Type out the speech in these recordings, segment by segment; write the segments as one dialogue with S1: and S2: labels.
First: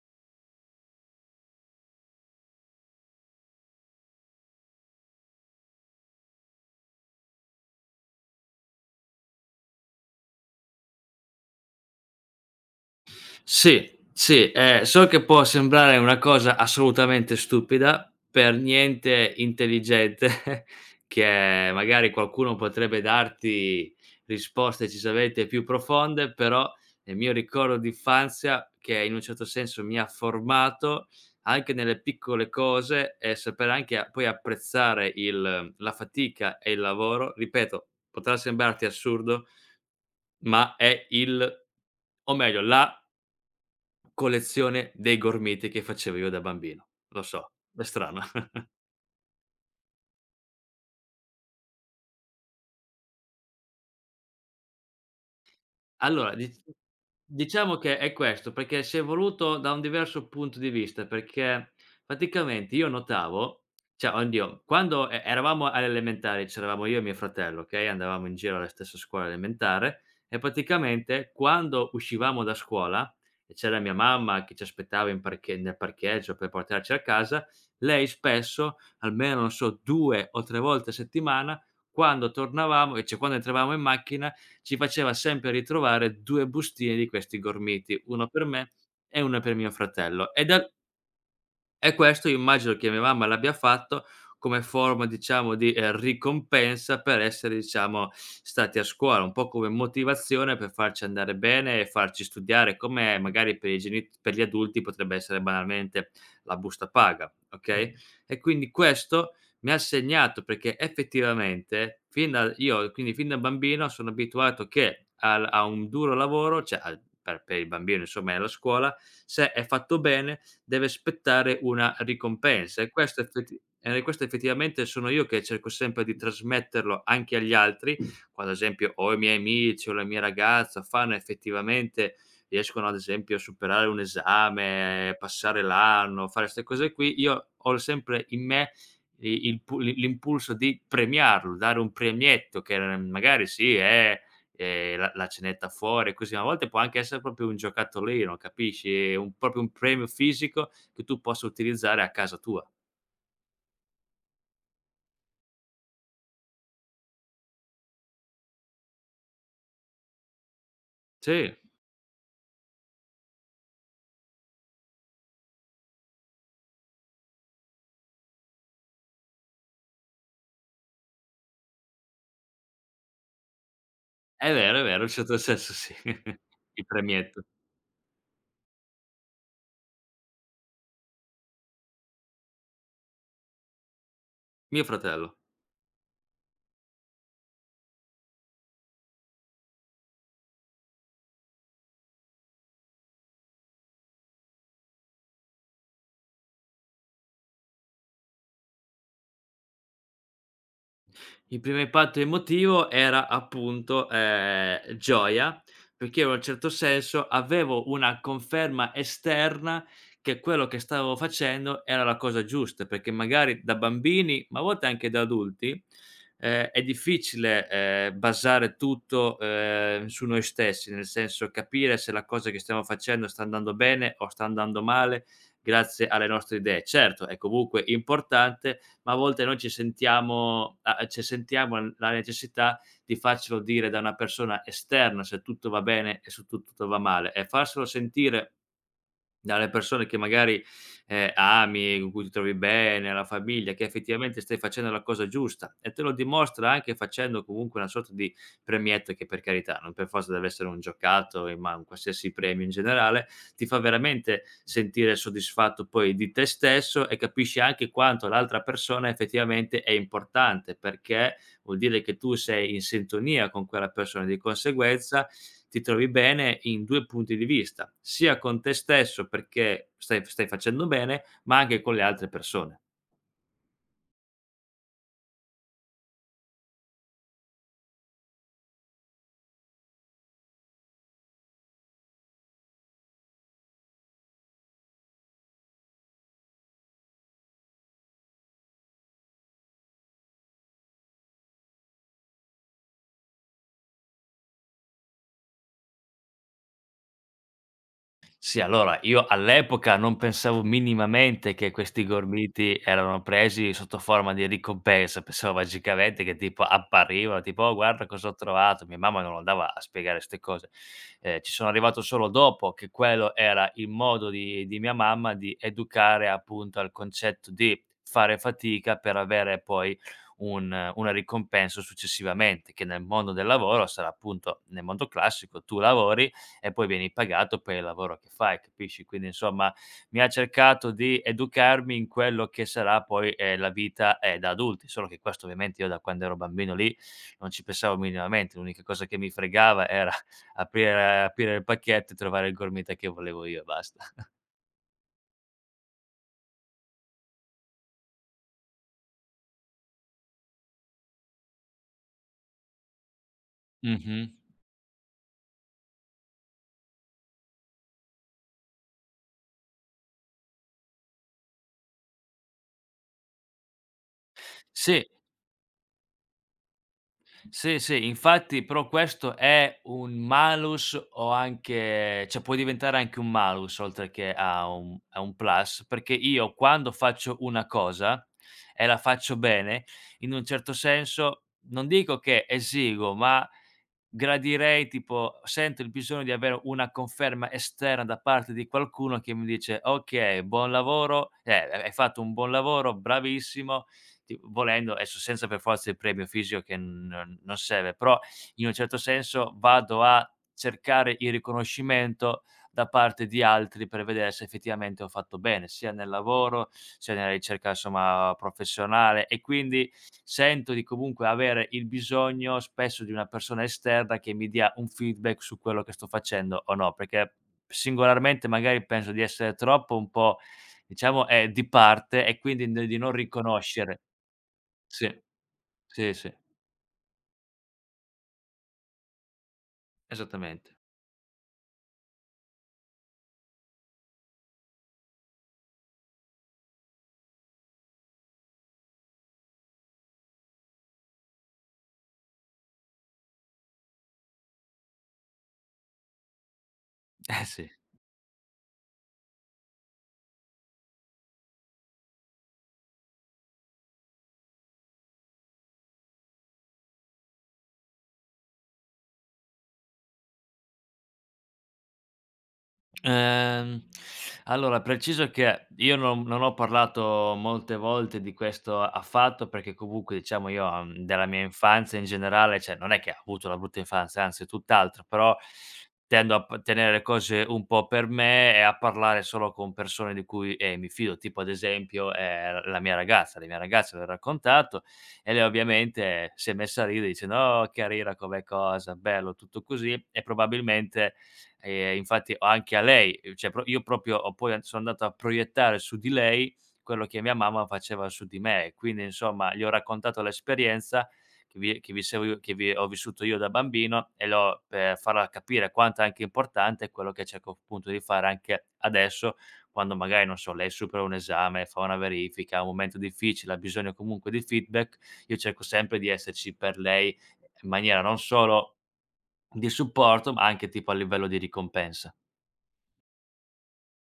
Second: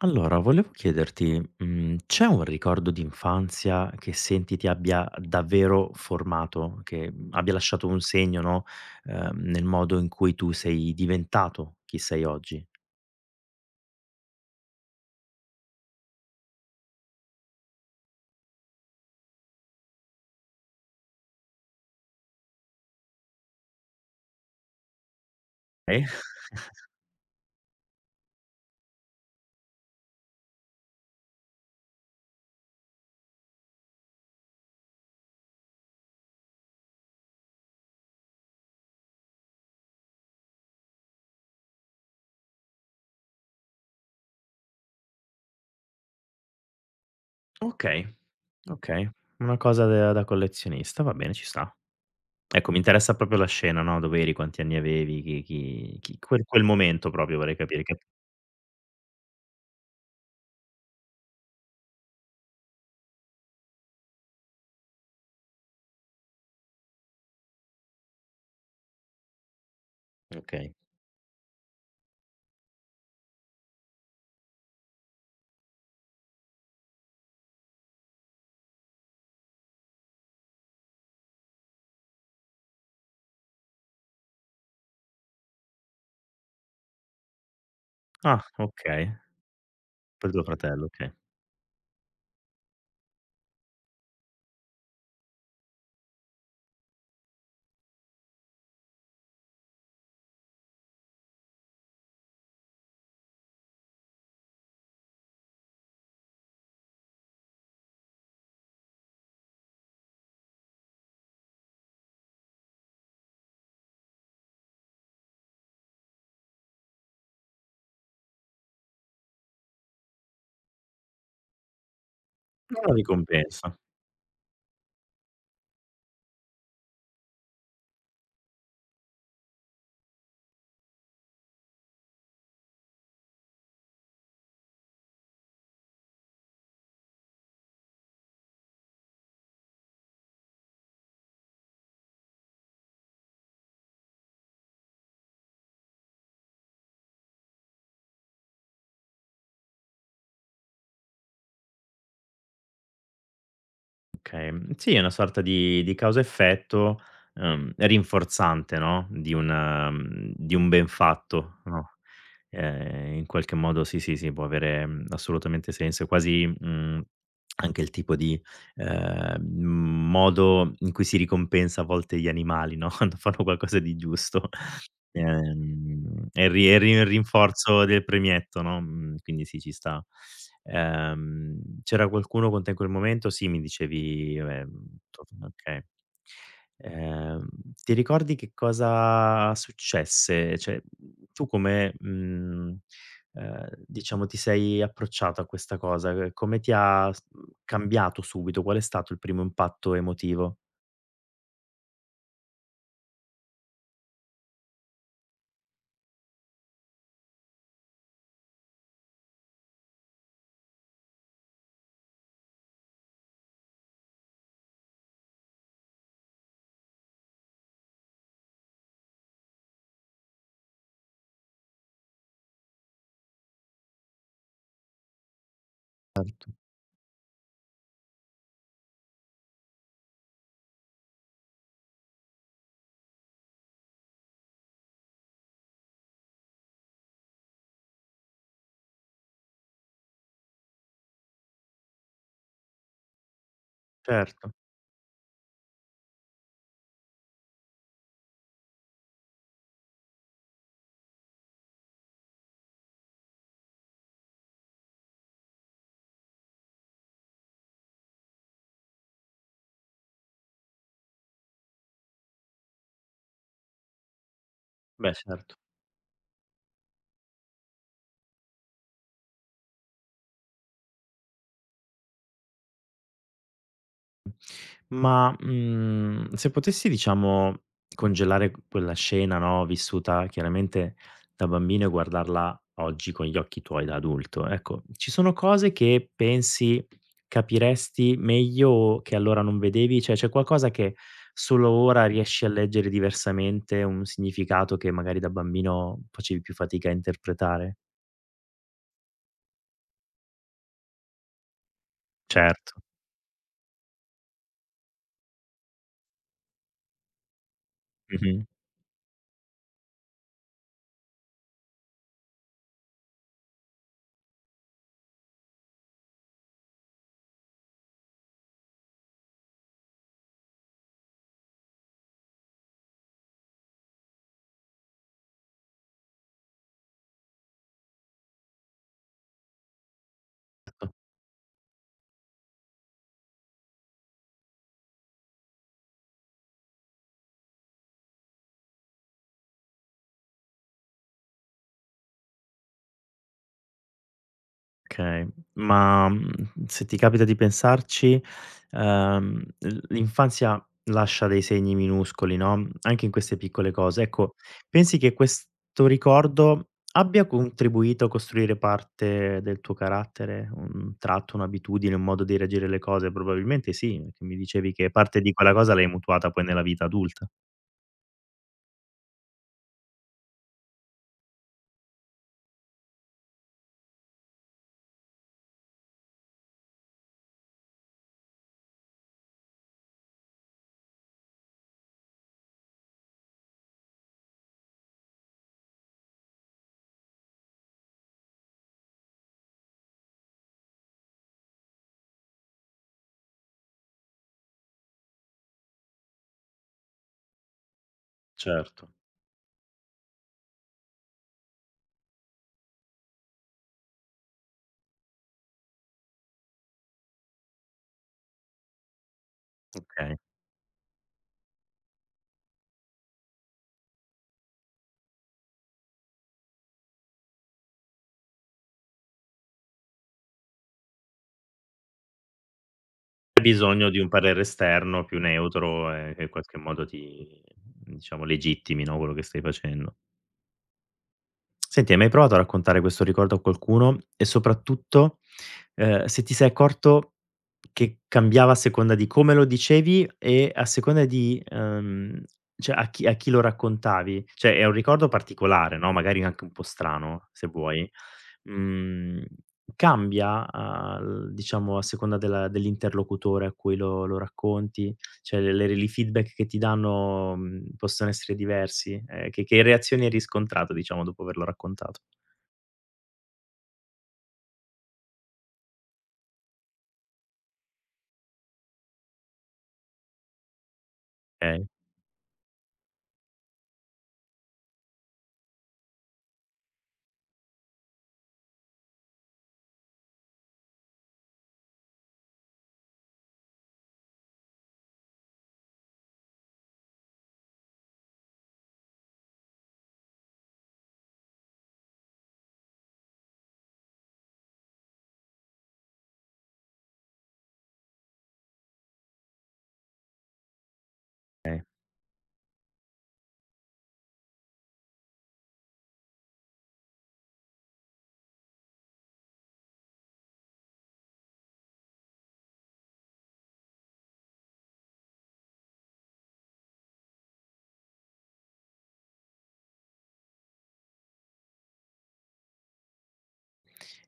S1: Allora, volevo chiederti, c'è un ricordo d'infanzia che senti ti abbia davvero formato, che abbia lasciato un segno, no, nel modo in cui tu sei diventato chi sei oggi?
S2: Sì, sì, so che può sembrare una cosa assolutamente stupida, per niente intelligente, che magari qualcuno potrebbe darti risposte decisamente più
S1: Eh?
S2: profonde, però nel mio ricordo d'infanzia, che in un certo senso mi ha formato, anche nelle piccole cose e saper anche a poi apprezzare il la fatica e il lavoro, ripeto, potrà sembrarti assurdo, ma è il o meglio la collezione dei gormiti che facevo io da bambino. Lo so, è
S1: Okay,
S2: strano.
S1: okay. Una cosa da collezionista, va bene, ci sta. Ecco, mi interessa proprio la scena, no, dove eri, quanti anni avevi, chi
S2: Allora,
S1: quel
S2: dic
S1: quel momento proprio vorrei
S2: diciamo
S1: capire
S2: che
S1: che
S2: è questo, perché si è evoluto da un diverso punto di vista, perché praticamente io notavo, cioè oddio, quando eravamo alle elementari, c'eravamo io e mio fratello, okay, andavamo in giro alla stessa scuola elementare e
S1: okay.
S2: praticamente quando uscivamo da scuola e c'era mia mamma che ci aspettava in parche nel parcheggio per portarci a casa. Lei spesso, almeno non so 2 o 3 volte a settimana, quando tornavamo e cioè quando entravamo in macchina, ci faceva sempre ritrovare 2 bustine di questi gormiti, 1 per
S1: Ah,
S2: me
S1: okay,
S2: e 1 per mio
S1: per
S2: fratello.
S1: tuo fratello, okay.
S2: E questo immagino che mia mamma l'abbia fatto come forma, diciamo, di, ricompensa per essere, diciamo, stati a scuola, un po' come motivazione per farci andare bene e farci studiare, come magari per i geni per gli adulti potrebbe essere banalmente la busta paga, okay. Mh, e quindi questo mi ha segnato perché effettivamente fin da bambino sono abituato che al a un duro lavoro, cioè al per il bambino insomma è la scuola, se è fatto bene deve aspettare una ricompensa. E
S1: Una
S2: questo effetti
S1: ricompensa.
S2: e questo effettivamente sono io che cerco sempre di trasmetterlo anche agli altri, quando ad esempio o i miei amici o la mia ragazza fanno effettivamente riescono ad esempio a superare un esame, passare l'anno, fare 'ste cose qui, io ho sempre in me i il pu l'i l'impulso di premiarlo, dare un premietto che, magari sì è, la cenetta fuori, così. Ma a volte può anche essere proprio un giocattolino, capisci, un proprio un premio fisico che tu possa utilizzare a casa tua.
S1: Okay. Mhmm, Sì, è una sorta di causa-effetto, rinforzante, no, di un di un ben
S2: Sì.
S1: fatto, no? In qualche modo sì, sì, sì, può avere, assolutamente senso. È quasi, anche il tipo di, modo in cui si ricompensa a volte gli animali, no, quando fanno qualcosa di giusto.
S2: È vero, in un certo senso sì,
S1: È il
S2: il
S1: ri il
S2: premietto.
S1: rinforzo del premietto, no, quindi sì, ci sta. C'era qualcuno con te in quel momento? Sì, mi dicevi vabbè,
S2: Mio fratello.
S1: okay. Ehm, ti ricordi che cosa successe? Cioè, tu come, diciamo ti sei approcciato a questa cosa? Come ti ha s mhmm, cambiato subito? Qual è stato il primo impatto emotivo?
S2: Il primo impatto emotivo era appunto, gioia, perché io in un certo senso avevo una conferma esterna che quello che stavo facendo era la cosa giusta, perché magari da bambini, ma a volte anche da adulti, è difficile, basare tutto, su noi stessi, nel senso capire se la cosa che stiamo facendo sta andando bene o sta andando male grazie alle
S1: Certo.
S2: nostre idee. Certo, è comunque importante, ma a volte noi ci sentiamo l la necessità di farcelo dire da una persona esterna se tutto va bene e se tu tutto va male, e farselo sentire dalle persone che magari, ami, con cui ti trovi bene, alla famiglia, che effettivamente
S1: Certo,
S2: stai facendo la cosa giusta e te lo dimostra anche facendo comunque una sorta di premietto che, per carità, non per forza deve essere un giocattolo, ma un qualsiasi premio in generale, ti fa veramente sentire soddisfatto poi di te stesso e capisci anche quanto l'altra persona effettivamente è importante, perché vuol dire che tu sei in sintonia con quella persona, di
S1: beh
S2: conseguenza
S1: certo.
S2: ti trovi bene in 2 punti di vista, sia con te stesso perché stai facendo bene, ma anche con le altre persone.
S1: Ma, se potessi diciamo congelare quella scena, no, vissuta chiaramente da bambino e guardarla oggi con gli occhi tuoi da adulto, ecco, ci sono cose che pensi capiresti meglio o che allora non vedevi? Cioè, c'è qualcosa che solo ora riesci a leggere diversamente, un significato che magari da bambino facevi più fatica a interpretare?
S2: Sì, allora io all'epoca non pensavo minimamente che questi
S1: Certo.
S2: gormiti erano presi sotto forma di ricompensa, pensavo magicamente che tipo apparivano, tipo: "Oh guarda cosa ho
S1: Mh-mh.
S2: trovato." Mia mamma non andava a spiegare 'ste cose. Ci sono arrivato solo dopo che quello era il modo di mia mamma di educare appunto al concetto di fare fatica per avere poi un una ricompensa successivamente, che nel mondo del lavoro sarà appunto nel mondo classico tu lavori e poi vieni pagato per il lavoro che fai, capisci? Quindi insomma mi ha cercato di educarmi in quello che sarà poi, la vita, da adulti, solo che questo ovviamente io da quando ero bambino lì non ci pensavo minimamente, l'unica cosa che mi fregava era aprire il pacchetto e trovare il gormita che volevo io e basta.
S1: Okay, ma, se ti capita di pensarci, l'infanzia lascia dei segni minuscoli, no, anche in queste piccole cose.
S2: Mh-mh.
S1: Ecco, pensi che questo ricordo abbia contribuito a costruire parte del tuo carattere, un tratto, un'abitudine, un modo di reagire alle cose? Probabilmente sì, perché mi dicevi che
S2: Sì.
S1: parte di quella cosa l'hai mutuata poi nella vita adulta.
S2: Sì, sì, infatti però questo è un malus, o anche cioè può diventare anche un malus oltre che a un plus, perché io quando faccio una cosa e la faccio bene, in un certo senso, non dico che esigo, ma gradirei, tipo sento il bisogno di avere una conferma esterna da parte di qualcuno che mi dice: "Okay, buon lavoro, hai fatto un buon lavoro, bravissimo, ti volendo, adesso senza per forza il premio fisico che non serve", però in un
S1: Certo.
S2: certo senso vado a cercare il riconoscimento da parte di altri per vedere se effettivamente ho fatto bene, sia nel lavoro, sia nella ricerca insomma professionale, e quindi
S1: Okay.
S2: sento di comunque avere il bisogno spesso di una persona esterna che mi dia un feedback su quello che sto facendo o no, perché singolarmente magari penso di essere troppo un po', diciamo, di parte e quindi di non
S1: Hai bisogno di
S2: riconoscere.
S1: un parere esterno più
S2: Sì,
S1: neutro
S2: sì,
S1: e che in
S2: sì,
S1: qualche modo ti diciamo legittimi, no, quello che stai facendo.
S2: esattamente.
S1: Senti, hai mai provato a raccontare questo ricordo a qualcuno? E soprattutto, se ti sei accorto che cambiava a seconda di come lo dicevi e a seconda di, cioè a chi lo raccontavi. Cioè è un ricordo particolare, no, magari anche un po' strano,
S2: Eh
S1: se
S2: sì.
S1: vuoi. Mhmm, cambia al diciamo a seconda della dell'interlocutore a cui lo racconti? Cioè le re i feedback che ti danno, possono essere diversi? Che reazioni hai riscontrato, diciamo, dopo averlo raccontato?
S2: Ehm, allora preciso che io non ho parlato molte volte di questo affatto, perché comunque diciamo io, della mia
S1: Okay.
S2: infanzia in generale, cioè non è che ho avuto una brutta infanzia, anzi tutt'altro, però tendo a p tenere le cose un po' per me e a parlare solo con persone di cui, mi fido, tipo ad esempio, la mia ragazza. La mia ragazza le ho raccontato e lei ovviamente si è messa a ridere dicendo: "Oh, che rira come cosa, bello", tutto così e probabilmente, infatti ho anche a lei, cioè pro io proprio ho poi an sono andato a proiettare su di lei quello che mia mamma faceva su di me. Quindi insomma gli ho raccontato l'esperienza che vi ho vissuto io da bambino e l'ho per farla capire quanto è anche importante quello che cerco appunto di fare anche adesso, quando magari, non so, lei supera un esame, fa una verifica, ha un momento difficile, ha bisogno comunque di feedback. Io cerco sempre di esserci per lei in maniera non solo di supporto, ma anche tipo a livello di ricompensa.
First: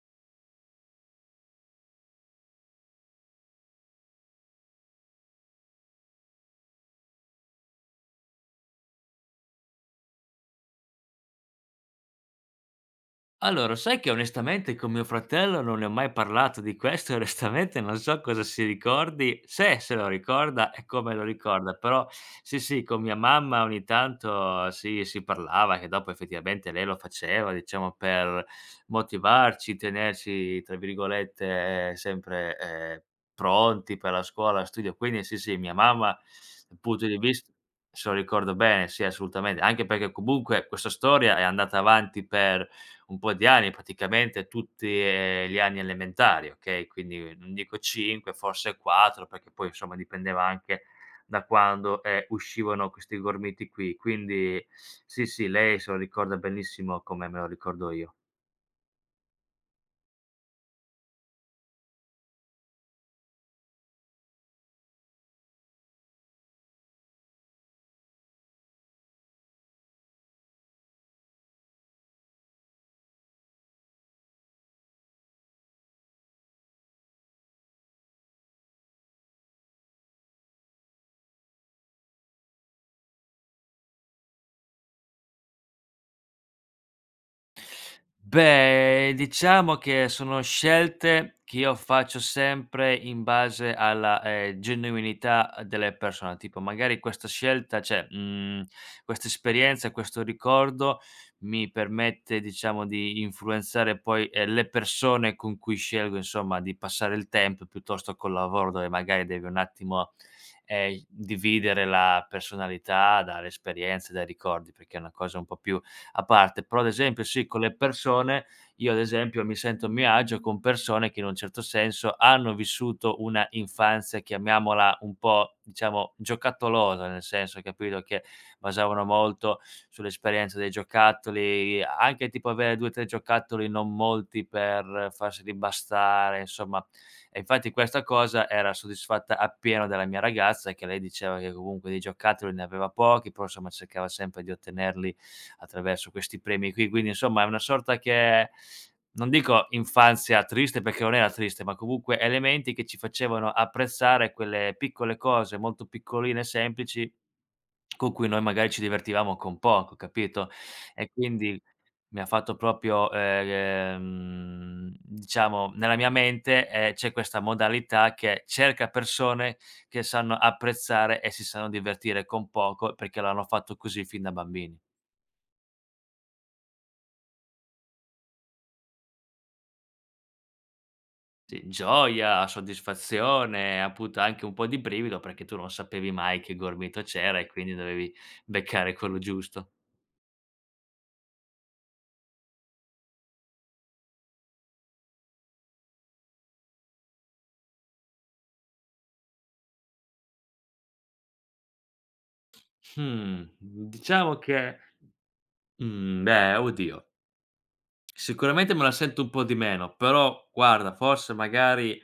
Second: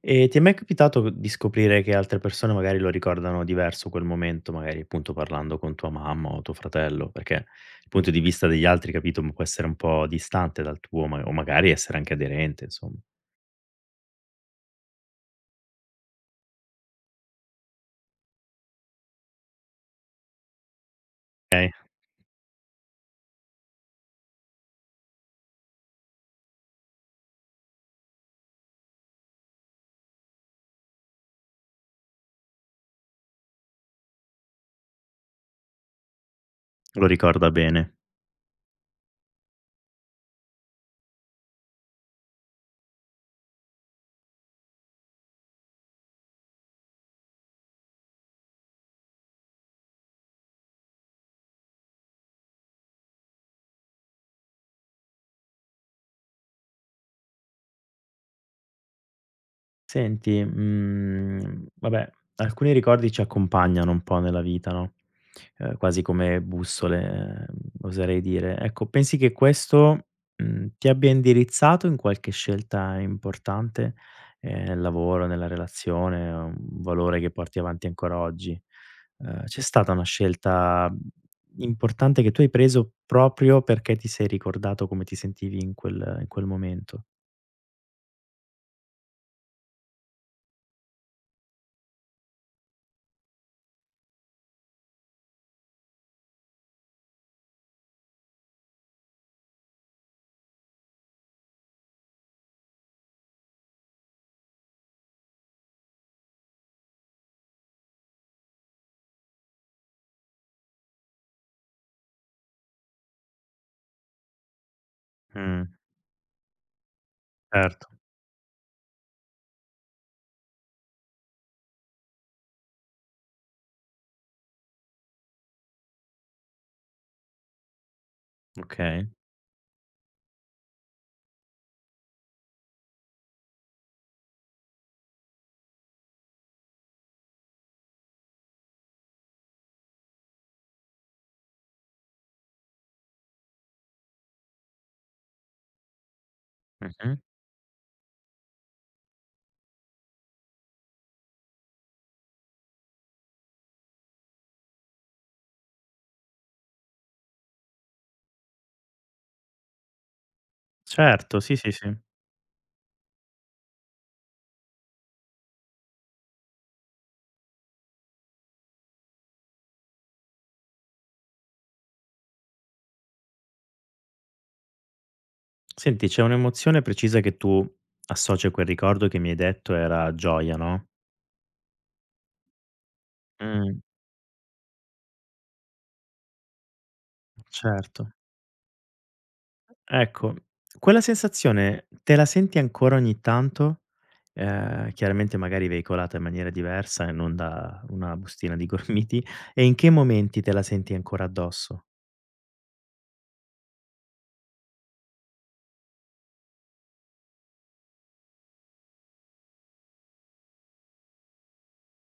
S1: E ti è mai capitato di scoprire che altre persone magari lo ricordano diverso quel momento, magari appunto parlando con tua mamma o tuo fratello? Perché il punto di vista degli altri, capito, può essere un po' distante dal tuo, ma o magari essere anche aderente, insomma.
S2: Allora, sai che onestamente con mio fratello non ne ho mai parlato di questo, e onestamente non so cosa si ricordi, se se lo ricorda e come lo
S1: Okay,
S2: ricorda, però sì, sì, con mia mamma ogni tanto si parlava che dopo effettivamente lei lo faceva, diciamo, per motivarci, tenerci, tra virgolette, sempre, pronti per la scuola, studio, quindi sì, sì, mia mamma dal punto
S1: lo
S2: di
S1: ricorda
S2: vist
S1: bene.
S2: se lo ricordo bene, sì, assolutamente, anche perché comunque questa storia è andata avanti per un po' di anni, praticamente tutti, gli anni elementari, okay, quindi non dico 5, forse 4, perché poi insomma dipendeva anche da quando, uscivano questi gormiti qui. Quindi sì, sì, lei se lo ricorda benissimo come me lo ricordo io.
S1: Senti, vabbè, alcuni ricordi ci accompagnano un po' nella vita, no, quasi come bussole, oserei dire. Ecco, pensi che questo, ti abbia indirizzato in qualche scelta importante, nel lavoro, nella relazione, o un valore che porti avanti ancora oggi? C'è stata una scelta, importante che tu hai preso proprio perché ti sei ricordato come ti sentivi in quel momento?
S2: Beh, diciamo che sono scelte che io faccio sempre in base alla, genuinità delle persone. Tipo magari questa scelta, cioè, mhmm, questa esperienza, questo ricordo mi permette, diciamo, di influenzare poi, le persone con cui scelgo insomma di passare il tempo, piuttosto col lavoro dove magari devi un attimo, dividere la personalità dalle esperienze, dai ricordi, perché è una cosa un po'
S1: Mh,
S2: più a parte. Però ad esempio sì, con le
S1: certo,
S2: persone io ad esempio mi sento a mio agio con persone che in un certo senso hanno vissuto una infanzia, chiamiamola un po', diciamo, giocattolosa, nel senso capito, che basavano
S1: okay.
S2: molto sull'esperienza dei giocattoli, anche tipo avere 2, 3 giocattoli, non molti per farsi ribastare, insomma. E infatti questa cosa era soddisfatta appieno dalla mia ragazza, che lei diceva che comunque di giocattoli ne aveva pochi, però insomma cercava sempre di ottenerli attraverso questi premi qui. Quindi
S1: Mh-mh.
S2: insomma è una sorta che non dico infanzia triste perché non era triste, ma comunque elementi che ci facevano apprezzare quelle piccole cose molto piccoline e semplici con cui noi magari ci divertivamo con poco, capito? E
S1: Certo, sì,
S2: quindi
S1: sì, sì.
S2: mi ha fatto proprio, diciamo, nella mia mente, c'è questa modalità che cerca persone che sanno apprezzare e si sanno divertire con poco perché l'hanno fatto così fin da bambini.
S1: Senti, c'è un'emozione precisa che tu associ a quel ricordo che mi hai detto era gioia, no?
S2: Sì, gioia, soddisfazione,
S1: Mh,
S2: appunto anche un po' di brivido perché tu non sapevi mai che gormito c'era e quindi dovevi
S1: certo.
S2: beccare quello giusto.
S1: Ecco, quella sensazione te la senti ancora ogni tanto? Chiaramente magari veicolata in maniera diversa e non da una bustina di gormiti, e in che momenti te la senti ancora addosso?
S2: Mhmm, diciamo che mhmm, beh, oddio, sicuramente me la sento un po' di meno, però guarda, forse magari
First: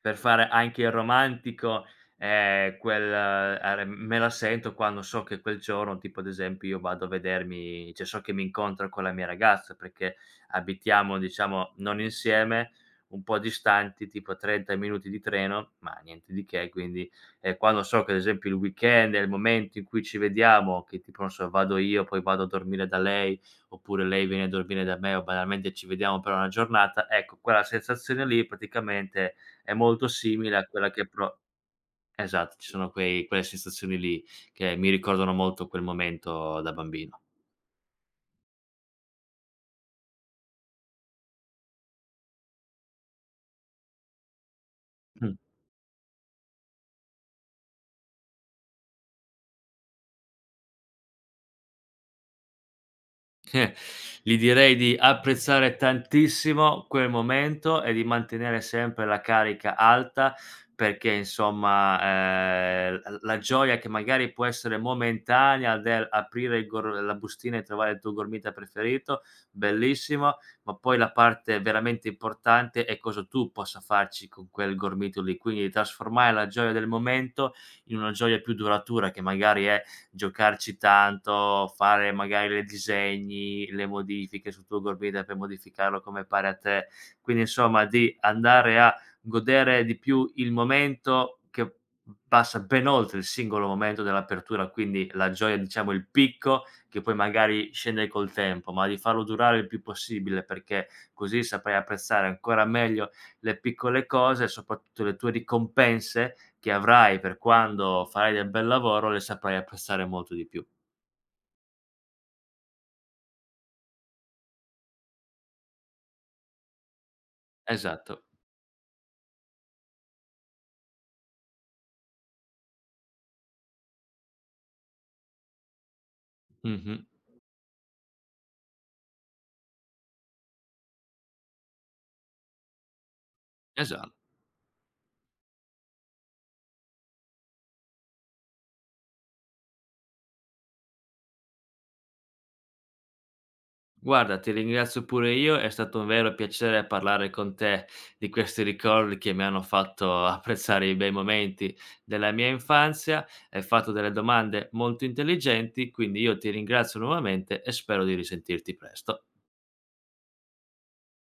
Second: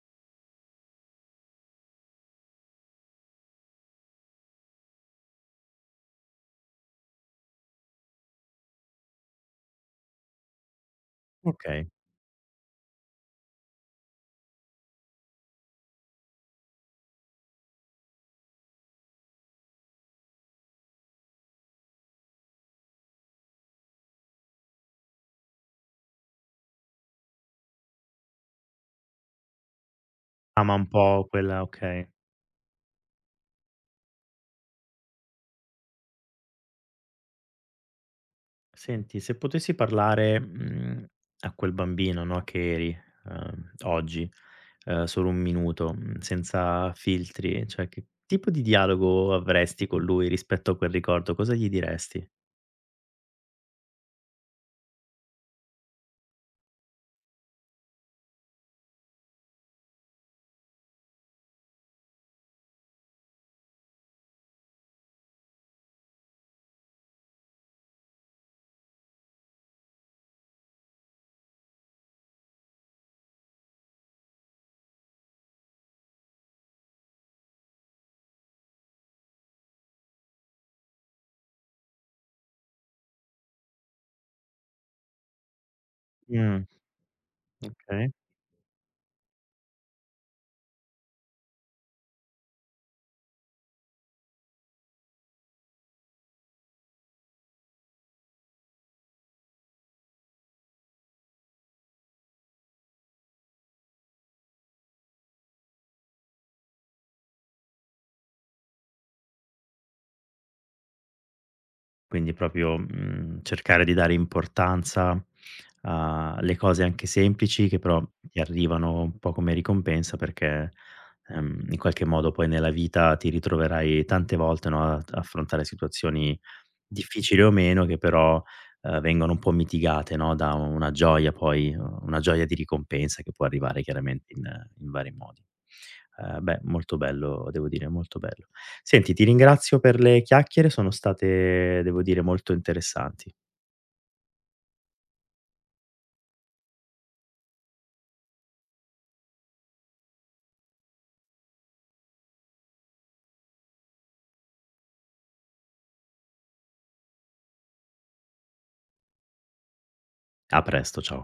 S2: per fare anche il romantico, quel are me la sento quando so che quel giorno, tipo ad esempio io vado a vedermi cioè so che mi incontro con la mia ragazza, perché abitiamo, diciamo,
S1: Okay.
S2: non insieme, un po' distanti, tipo 30 minuti di treno, ma niente di che, quindi, quando so che ad esempio il weekend è il momento in cui ci vediamo, che tipo non so, vado io, poi vado a dormire da lei, oppure lei viene a dormire da me o banalmente ci vediamo per una giornata, ecco quella sensazione lì praticamente è molto simile
S1: Ah,
S2: a
S1: ma un
S2: quella che
S1: po'
S2: pro
S1: quella okay.
S2: esatto, ci sono quei quelle sensazioni lì che mi ricordano molto quel momento da bambino.
S1: Senti, se potessi parlare, a quel bambino, no, che eri, oggi solo
S2: Mh.
S1: 1 minuto, senza filtri, cioè che tipo di dialogo avresti con lui rispetto a quel ricordo? Cosa gli diresti?
S2: Eh, gli direi di apprezzare tantissimo quel momento e di mantenere sempre la carica alta perché insomma, l la gioia che magari può essere momentanea del aprire il gor la bustina e trovare il tuo gormita preferito, bellissimo, ma poi la parte veramente importante è cosa tu possa farci con quel gormito lì, quindi trasformare la gioia del momento in una gioia più duratura che magari è giocarci tanto, fare magari le disegni, le modifiche sul tuo gormita per modificarlo come pare a
S1: Mh,
S2: te. Quindi insomma
S1: okay.
S2: di andare a godere di più il momento che passa ben oltre il singolo momento dell'apertura, quindi la gioia, diciamo il picco che poi magari scende col tempo, ma di farlo durare il più possibile perché così saprai apprezzare ancora meglio le piccole cose e soprattutto le tue ricompense che avrai per quando farai del bel lavoro, le saprai apprezzare molto di più.
S1: Quindi proprio, cercare di dare importanza alle cose anche semplici che però
S2: Esatto.
S1: ti arrivano un po' come ricompensa perché, in qualche modo poi nella vita ti ritroverai tante volte, no, ad affrontare situazioni
S2: Mh-mh.
S1: difficili o meno che però, vengono un po' mitigate, no, da una gioia poi una gioia di ricompensa che può arrivare
S2: Esa
S1: chiaramente in in vari modi. Beh, molto bello, devo dire, molto bello. Senti, ti ringrazio per le chiacchiere, sono state, devo dire, molto interessanti.
S2: Guarda, ti ringrazio pure io, è stato un vero piacere parlare con te di questi ricordi che mi hanno fatto apprezzare i bei momenti della mia infanzia. Hai fatto delle domande molto intelligenti, quindi io ti ringrazio nuovamente e spero di risentirti presto.
S1: A presto, ciao.